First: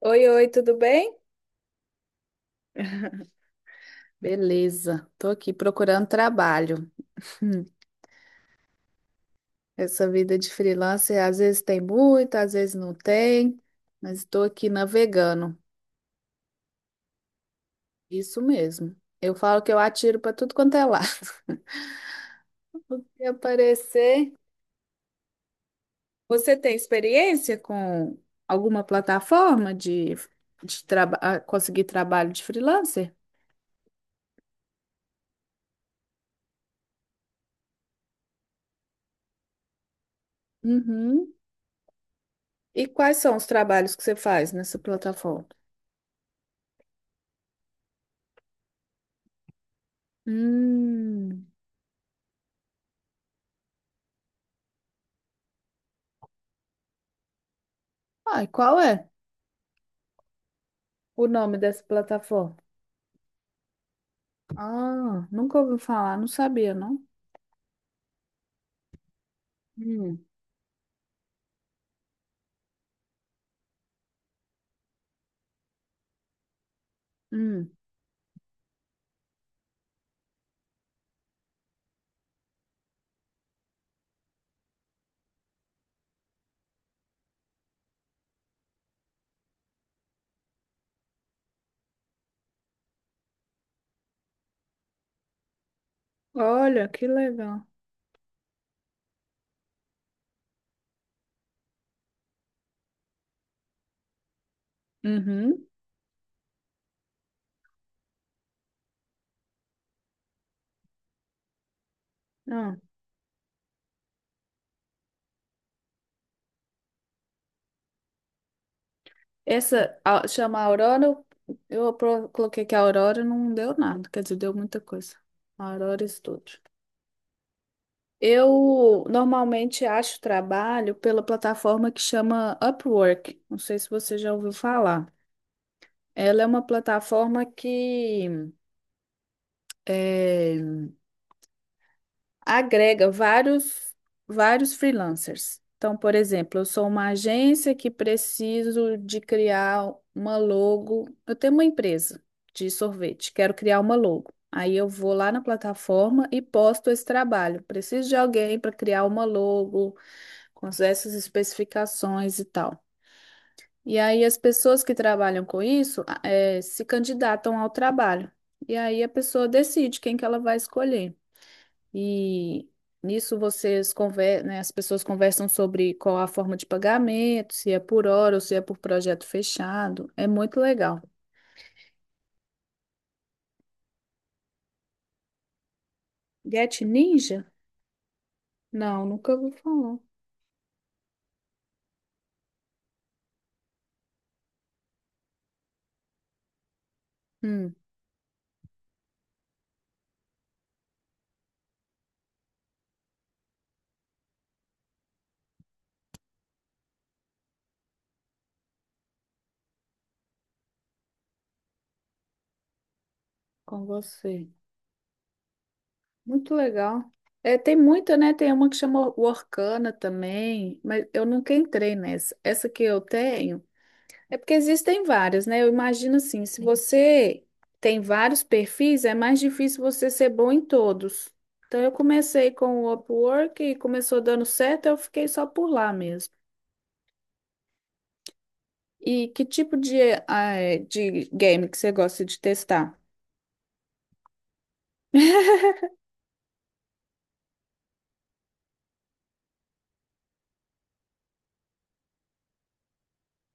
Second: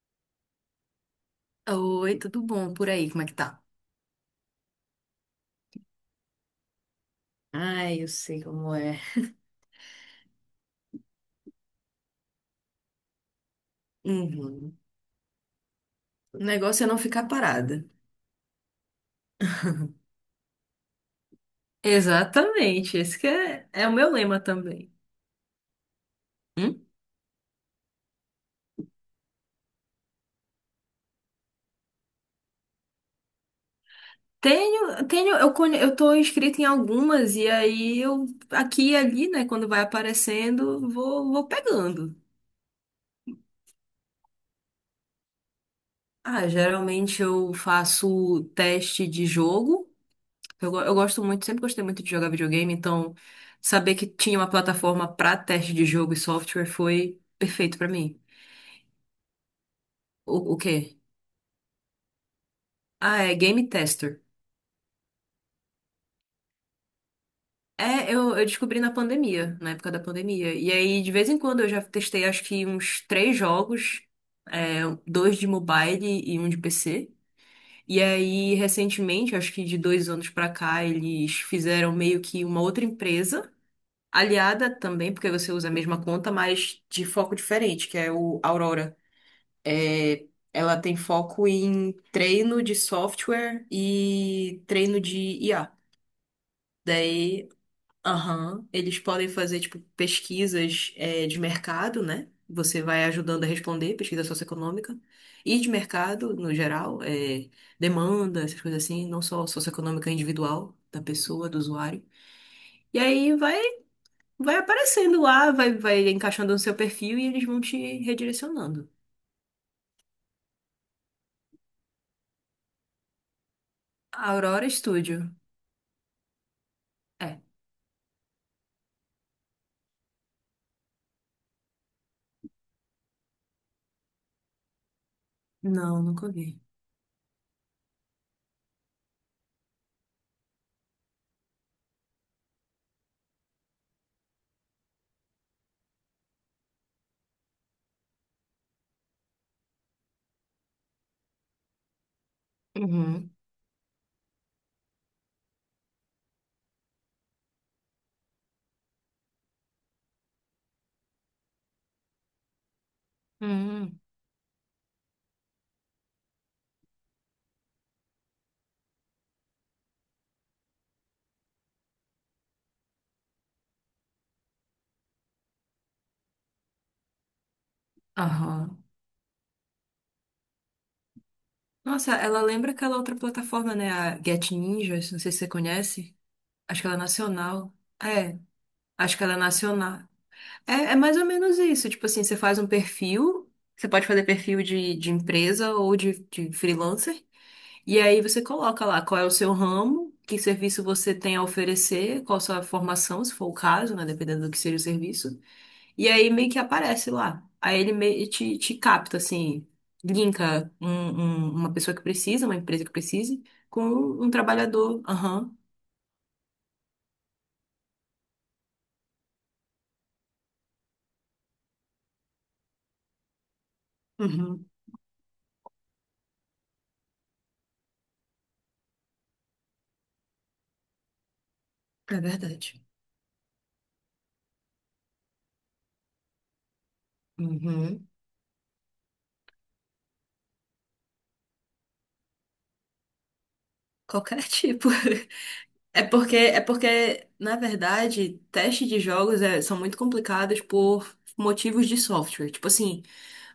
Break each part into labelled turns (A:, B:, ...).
A: Oi, oi, tudo bem?
B: Oi, tudo bom por aí? Como é que tá?
A: Beleza, tô aqui procurando trabalho. Hum.
B: Ai, eu sei como é.
A: Essa vida de freelancer às vezes tem muito, às vezes não tem, mas estou aqui
B: Uhum.
A: navegando.
B: O negócio é não ficar parada.
A: Isso mesmo. Eu falo que eu atiro para tudo quanto é lado.
B: Exatamente, esse
A: Se
B: que é, é o meu
A: aparecer,
B: lema também.
A: você tem
B: Hum?
A: experiência com alguma plataforma de conseguir trabalho de freelancer?
B: Tenho, tenho, eu tô inscrita em algumas e aí eu aqui e ali, né, quando vai aparecendo,
A: Uhum.
B: vou pegando.
A: E quais são os trabalhos que você faz nessa plataforma?
B: Ah, geralmente eu faço teste de jogo. Eu gosto muito,
A: Hum.
B: sempre gostei muito de jogar videogame, então saber que tinha uma plataforma pra teste de jogo e software foi perfeito pra mim.
A: Ah, e qual é?
B: O quê?
A: O nome dessa plataforma.
B: Ah, é Game Tester.
A: Ah, nunca ouvi falar, não sabia, não.
B: É, eu descobri na pandemia, na época da
A: Hum,
B: pandemia. E aí, de vez em quando, eu já testei acho que uns três jogos, é, dois de mobile e um de PC.
A: hum.
B: E aí, recentemente, acho que de dois anos pra cá, eles fizeram meio que uma outra empresa, aliada também, porque você usa a mesma conta, mas de foco diferente, que é o Aurora. É, ela tem foco em treino de software e treino de IA.
A: Olha, que
B: Daí.
A: legal.
B: Aham. Eles podem fazer, tipo, pesquisas, é, de mercado, né? Você vai ajudando a responder, pesquisa socioeconômica. E
A: Uhum.
B: de mercado, no geral, é, demanda, essas coisas assim, não só socioeconômica individual da pessoa, do usuário.
A: Ah,
B: E aí vai, aparecendo lá, vai encaixando no seu perfil e eles vão te redirecionando.
A: essa chama Aurora, eu coloquei que a Aurora não deu nada, quer dizer, deu
B: Aurora
A: muita coisa.
B: Studio.
A: Aurora Studio.
B: É.
A: Eu normalmente acho trabalho pela plataforma que chama Upwork. Não sei se você já ouviu falar.
B: Não, nunca
A: Ela é
B: vi.
A: uma plataforma que é, agrega vários freelancers. Então, por exemplo, eu sou uma agência que preciso de criar uma logo. Eu tenho uma empresa de
B: Uhum.
A: sorvete, quero criar uma logo. Aí eu vou lá na plataforma e posto esse trabalho. Preciso de alguém para criar uma logo com essas especificações e tal. E
B: Hum.
A: aí as pessoas que trabalham com isso, se candidatam ao trabalho. E aí a pessoa decide quem que ela vai escolher. E nisso vocês né, as pessoas conversam sobre qual a forma de pagamento, se é por hora ou se é por
B: Aham.
A: projeto fechado. É muito legal.
B: Nossa, ela lembra aquela outra plataforma, né? A Get Ninjas, não sei se você conhece.
A: Get
B: Acho que ela é
A: Ninja?
B: nacional. É,
A: Não,
B: acho que
A: nunca
B: ela é
A: ouvi falar.
B: nacional. É, é mais ou menos isso. Tipo assim, você faz um perfil, você pode fazer perfil de, empresa ou de freelancer,
A: Hum,
B: e aí você coloca lá qual é o seu ramo, que serviço você tem a oferecer, qual a sua formação, se for o caso, né? Dependendo do que seja o serviço. E aí meio que aparece lá. Aí ele meio te capta, assim, linka uma pessoa que precisa, uma empresa que precise, com
A: com
B: um
A: você.
B: trabalhador. Aham.
A: Muito legal. É, tem muita, né? Tem uma que chama Workana também, mas eu nunca entrei nessa. Essa que eu tenho. É porque
B: Uhum.
A: existem várias, né? Eu imagino assim, se você tem vários perfis, é mais difícil você ser bom em todos. Então eu
B: É
A: comecei
B: verdade.
A: com o Upwork e começou dando certo, eu fiquei só por lá mesmo.
B: Uhum.
A: E que tipo de game que você gosta de testar?
B: Qualquer tipo. É porque, na verdade, testes de jogos são muito complicados por motivos de software. Tipo assim,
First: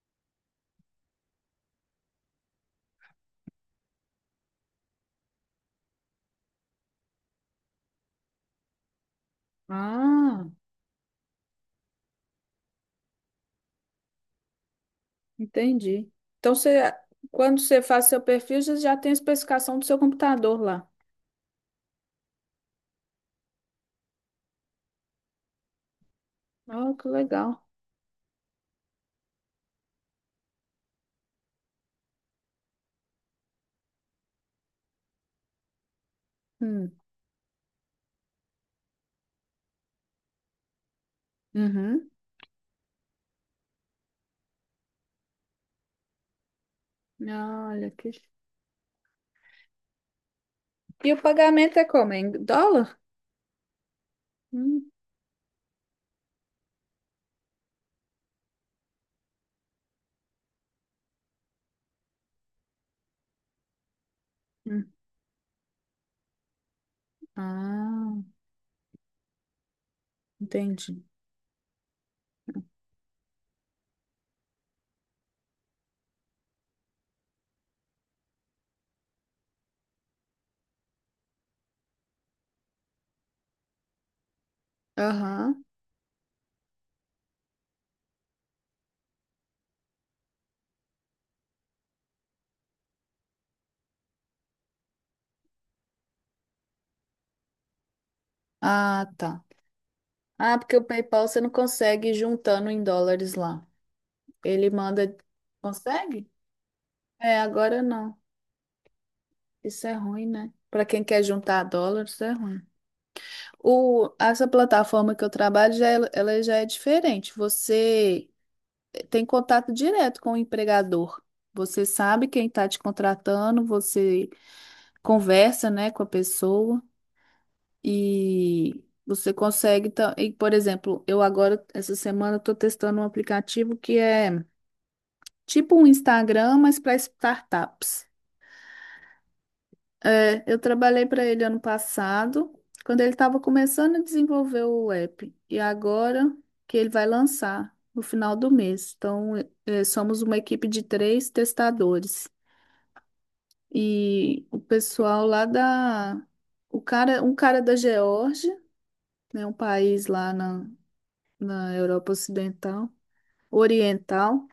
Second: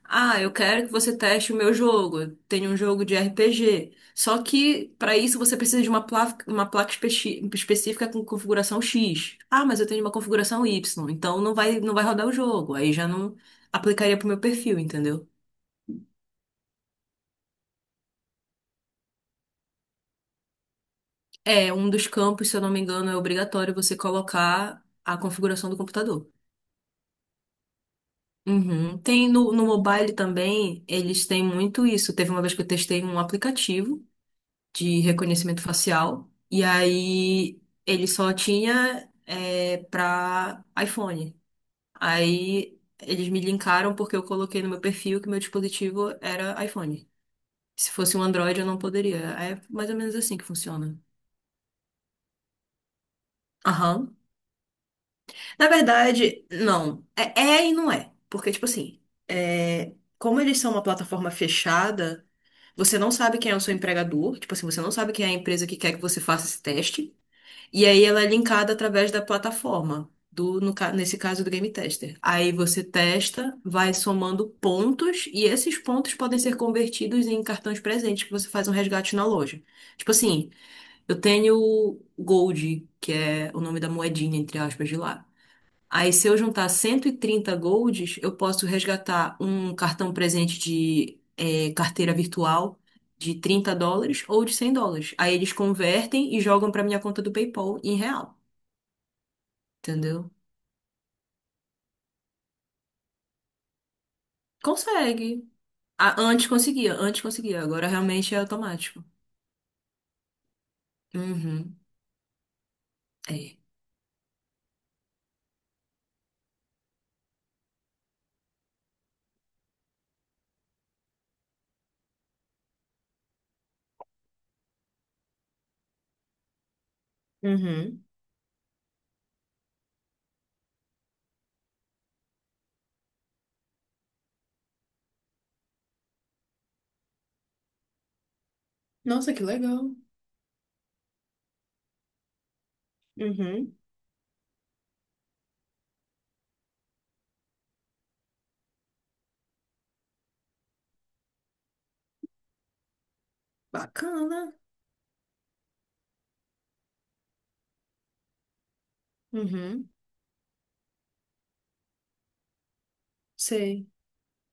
B: ah, eu quero que você teste o meu jogo. Eu tenho um jogo de RPG. Só que, para isso, você precisa de uma placa específica com configuração X. Ah, mas eu tenho uma
A: Ah,
B: configuração Y. Então, não vai rodar o jogo. Aí já não aplicaria pro meu perfil, entendeu?
A: entendi. Então você, quando você faz seu perfil, você já tem a especificação do seu computador lá.
B: É, um dos campos, se eu não me engano, é obrigatório você colocar a configuração do computador.
A: Oh, que legal.
B: Uhum. Tem no mobile também, eles têm muito isso. Teve uma vez que eu testei um aplicativo de reconhecimento facial, e
A: Hum.
B: aí ele só tinha para iPhone.
A: Uhum.
B: Aí eles me linkaram porque eu coloquei no meu perfil que meu dispositivo era iPhone.
A: Olha
B: Se
A: que.
B: fosse um Android, eu não poderia. É mais ou menos assim que funciona.
A: E o pagamento é como? Em dólar?
B: Aham.
A: Hum.
B: Na verdade, não. É, é e não é. Porque, tipo assim, é, como eles são uma plataforma fechada. Você não sabe quem é o seu empregador, tipo assim, você não sabe quem é a empresa que quer que você faça esse teste. E aí
A: Ah,
B: ela é linkada através da plataforma, do, no ca-
A: entendi.
B: nesse caso do Game Tester. Aí você testa, vai somando pontos, e esses pontos podem ser convertidos em cartões presentes que você faz um resgate na loja. Tipo assim, eu tenho Gold, que é o nome da moedinha, entre aspas, de lá.
A: Aham.
B: Aí, se eu juntar 130 golds, eu posso resgatar um cartão presente de carteira virtual de 30 dólares ou de 100 dólares. Aí eles convertem e jogam para minha conta do PayPal em real,
A: Ah, tá.
B: entendeu?
A: Ah, porque o PayPal você não consegue ir juntando em dólares lá. Ele manda.
B: Consegue. Ah,
A: Consegue?
B: antes conseguia, antes
A: É,
B: conseguia.
A: agora
B: Agora
A: não.
B: realmente é automático.
A: Isso é ruim, né? Para quem quer juntar
B: Uhum.
A: dólares, é ruim.
B: É.
A: O, essa plataforma que eu trabalho, já, ela já é diferente. Você tem contato direto com o empregador. Você sabe quem está te contratando, você conversa, né, com a pessoa.
B: Uhum.
A: E você consegue. E, por exemplo, eu agora, essa semana, estou testando um aplicativo que é tipo um Instagram, mas para startups.
B: Nossa, que legal.
A: É, eu trabalhei para ele ano passado, quando ele estava
B: Uhum.
A: começando a desenvolver o app. E agora que ele vai lançar no final do mês. Então, somos uma equipe de três testadores. E
B: Bacana.
A: o pessoal lá da. O cara, um cara da Geórgia, né, um
B: Uhum.
A: país lá na Europa Ocidental,
B: Sei.
A: Oriental,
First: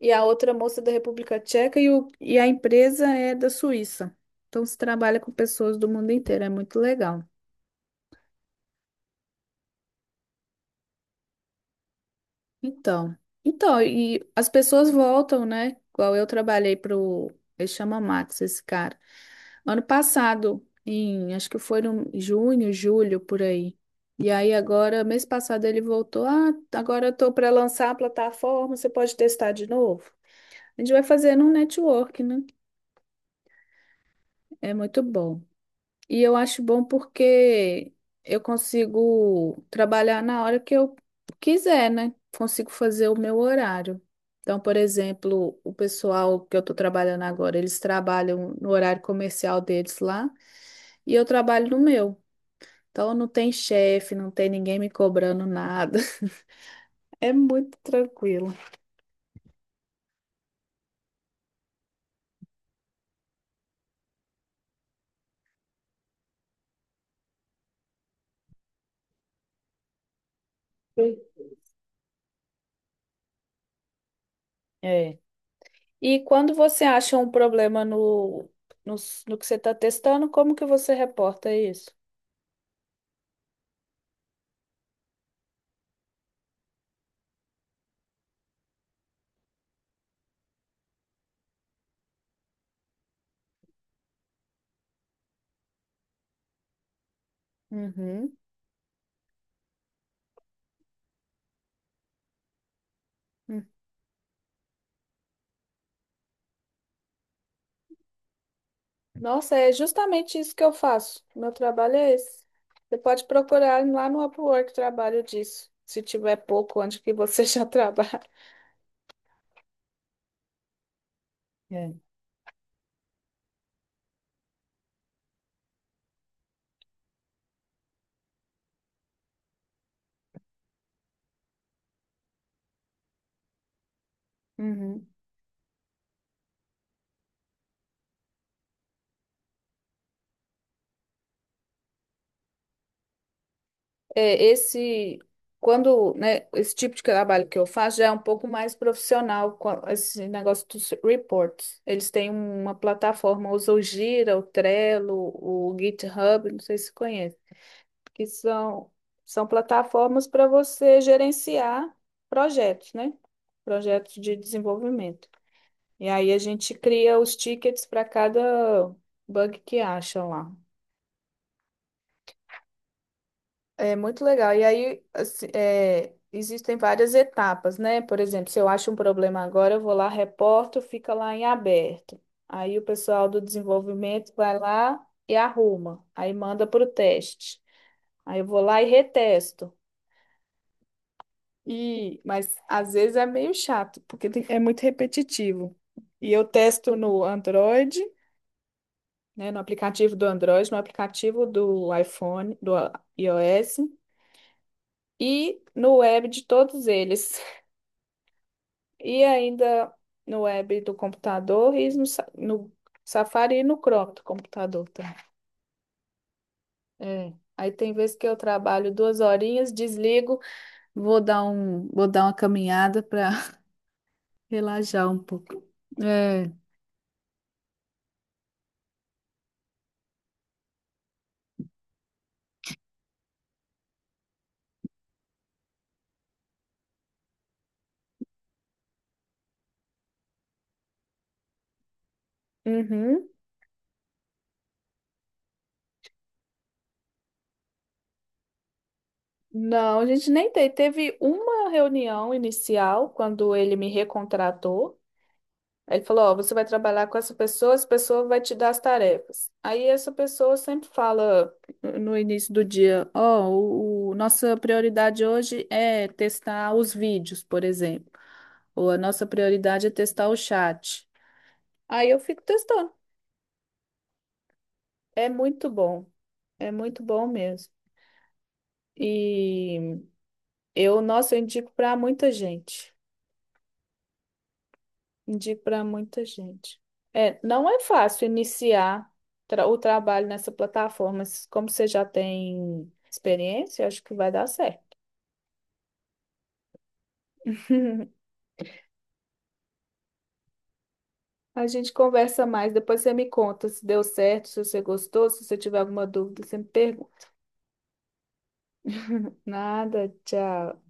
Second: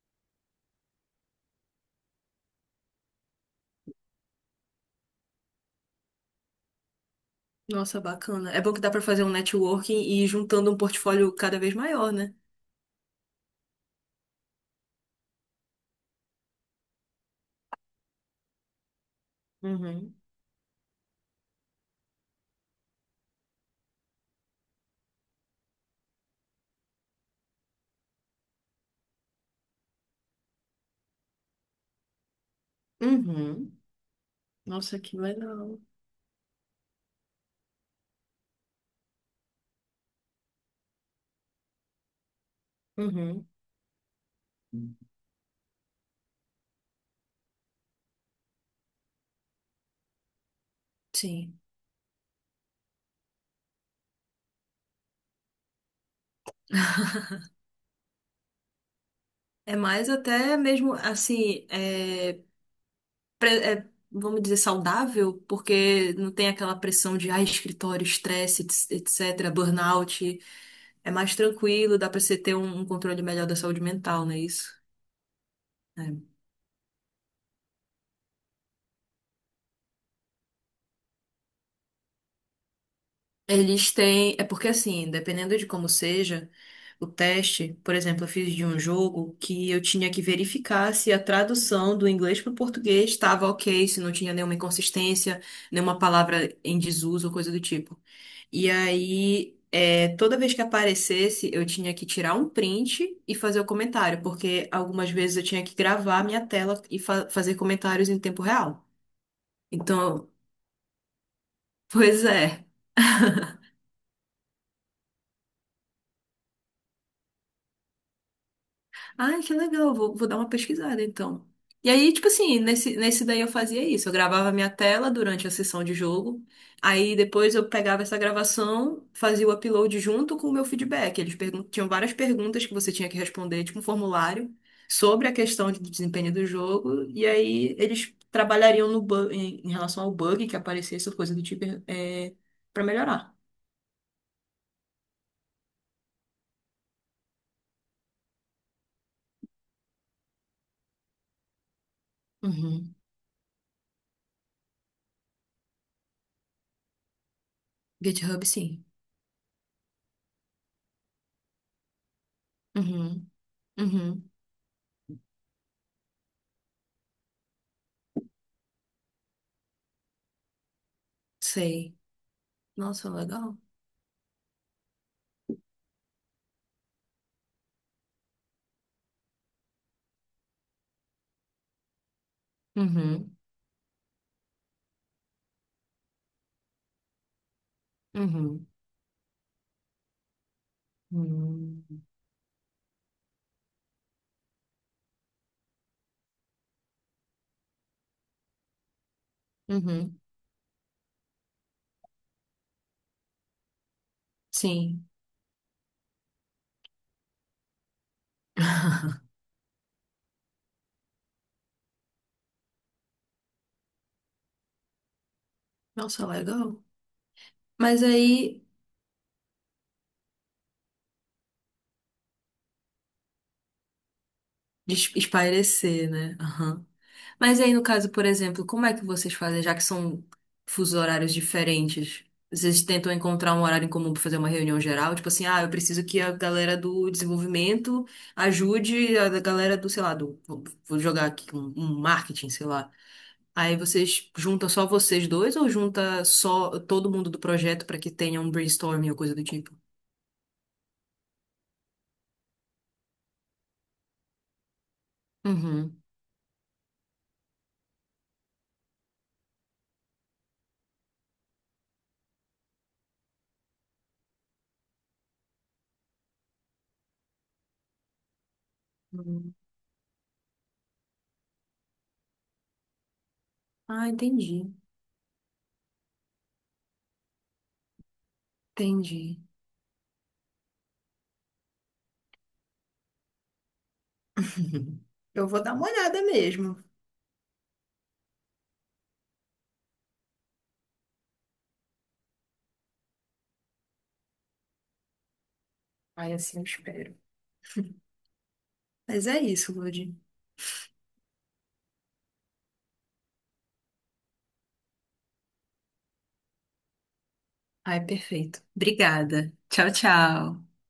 A: e a outra moça da República Tcheca e a empresa é da Suíça. Então se trabalha com pessoas do mundo inteiro, é muito legal.
B: Nossa, bacana. É bom que dá para fazer um networking e ir juntando um portfólio cada vez maior, né?
A: Então, e as pessoas voltam, né? Igual eu trabalhei para o, ele chama Max, esse cara. Ano
B: Uhum.
A: passado, em, acho que foi em junho, julho, por aí. E aí agora, mês passado ele voltou, ah, agora eu tô para lançar a plataforma, você pode testar de novo. A gente vai fazendo um network, né?
B: Uhum.
A: É
B: Nossa,
A: muito
B: que
A: bom.
B: legal.
A: E eu acho bom porque eu consigo trabalhar na hora que eu quiser, né? Consigo fazer o meu
B: Uhum.
A: horário. Então, por exemplo, o pessoal que eu estou trabalhando agora, eles trabalham no horário comercial deles lá e eu
B: Sim.
A: trabalho no meu. Então, não tem chefe, não tem ninguém me cobrando nada. É muito tranquilo.
B: É mais até mesmo assim, vamos dizer, saudável, porque não tem aquela pressão de escritório, estresse, etc, etc, burnout. É
A: Sim.
B: mais tranquilo, dá pra você ter um, controle melhor da saúde mental, não é isso?
A: É. E
B: É.
A: quando você acha um problema no, no que você está testando, como que você reporta isso?
B: Eles têm. É porque assim, dependendo de como seja o teste, por exemplo, eu fiz de um jogo que eu tinha que verificar se a tradução do inglês para o português estava ok, se não tinha nenhuma inconsistência, nenhuma palavra em desuso ou coisa do tipo.
A: Uhum.
B: E aí, toda vez que aparecesse, eu tinha que tirar um print e fazer o
A: Hum.
B: comentário, porque algumas vezes eu tinha que gravar a minha tela e fazer comentários em tempo real.
A: Nossa, é
B: Então,
A: justamente isso que eu faço. Meu trabalho é
B: pois
A: esse.
B: é.
A: Você pode procurar lá no Upwork trabalho disso, se tiver pouco, onde que você já trabalha.
B: Ai, que legal, vou dar uma pesquisada então. E
A: É.
B: aí, tipo assim, nesse daí eu fazia isso. Eu gravava minha tela durante a sessão de jogo. Aí depois eu pegava essa gravação, fazia o upload junto com o meu feedback. Eles tinham várias perguntas que você tinha que responder, tipo um formulário,
A: Uhum.
B: sobre a questão de desempenho do jogo. E aí eles trabalhariam no bu- em, em relação ao bug que aparecesse, ou coisa do tipo, é, para melhorar.
A: É, esse, quando, né, esse tipo de trabalho que eu faço já é um pouco mais profissional, esse negócio dos reports. Eles têm uma
B: Uhum.
A: plataforma, usam o Gira, o Trello, o GitHub, não sei se você conhece. Que
B: GitHub, sim.
A: são plataformas para você gerenciar projetos, né?
B: Uhum.
A: Projetos
B: Uhum.
A: de desenvolvimento. E aí a gente cria os tickets para cada bug que acha lá.
B: Sei. Nossa, legal.
A: É muito legal. E aí, assim, existem várias etapas, né? Por exemplo, se eu acho um problema agora, eu vou lá, reporto, fica lá em aberto. Aí o pessoal
B: Uhum,
A: do desenvolvimento vai lá e arruma. Aí manda para o teste. Aí eu vou
B: uhum,
A: lá e retesto.
B: uhum,
A: E, mas às vezes é meio chato, porque é muito repetitivo. E eu testo no Android, né, no aplicativo
B: uhum,
A: do Android, no aplicativo do iPhone, do iOS
B: sim.
A: e no web de todos eles. E ainda no web do computador e no Safari e no Chrome do computador também.
B: Nossa, legal.
A: É. Aí tem
B: Mas
A: vezes que eu
B: aí,
A: trabalho duas horinhas, desligo, vou dar uma caminhada para relaxar
B: des-
A: um pouco.
B: espairecer, né?
A: É.
B: Aham. Mas aí, no caso, por exemplo, como é que vocês fazem, já que são fusos horários diferentes? Vocês tentam encontrar um horário em comum para fazer uma reunião geral? Tipo assim, ah, eu preciso que a galera do desenvolvimento ajude a galera do, sei lá, do, vou jogar aqui um, marketing, sei lá.
A: Uhum.
B: Aí vocês juntam só vocês dois ou junta só todo mundo do projeto para que tenha um brainstorming ou coisa do tipo?
A: Não, a gente nem teve. Teve uma reunião inicial quando ele me recontratou. Aí
B: Uhum.
A: ele falou: Ó, você vai trabalhar com essa pessoa vai te dar as tarefas. Aí essa pessoa sempre fala no início do dia: Ó, nossa prioridade hoje é testar os vídeos, por exemplo. Ou a nossa
B: Hum.
A: prioridade é testar o chat. Aí eu fico testando.
B: Ah, entendi.
A: É muito bom. É muito bom mesmo.
B: Entendi.
A: E eu, nossa, eu indico para muita gente.
B: Eu
A: Indico
B: vou dar
A: para
B: uma olhada
A: muita
B: mesmo.
A: gente. É, não é fácil iniciar o trabalho nessa plataforma, mas como você já tem experiência, eu acho que vai dar certo.
B: Aí assim eu espero. Mas é isso, Lud.
A: A gente conversa mais, depois você me conta se deu certo, se você gostou, se você tiver alguma dúvida, você me pergunta.
B: Ai, perfeito. Obrigada. Tchau,
A: Nada,
B: tchau.
A: tchau.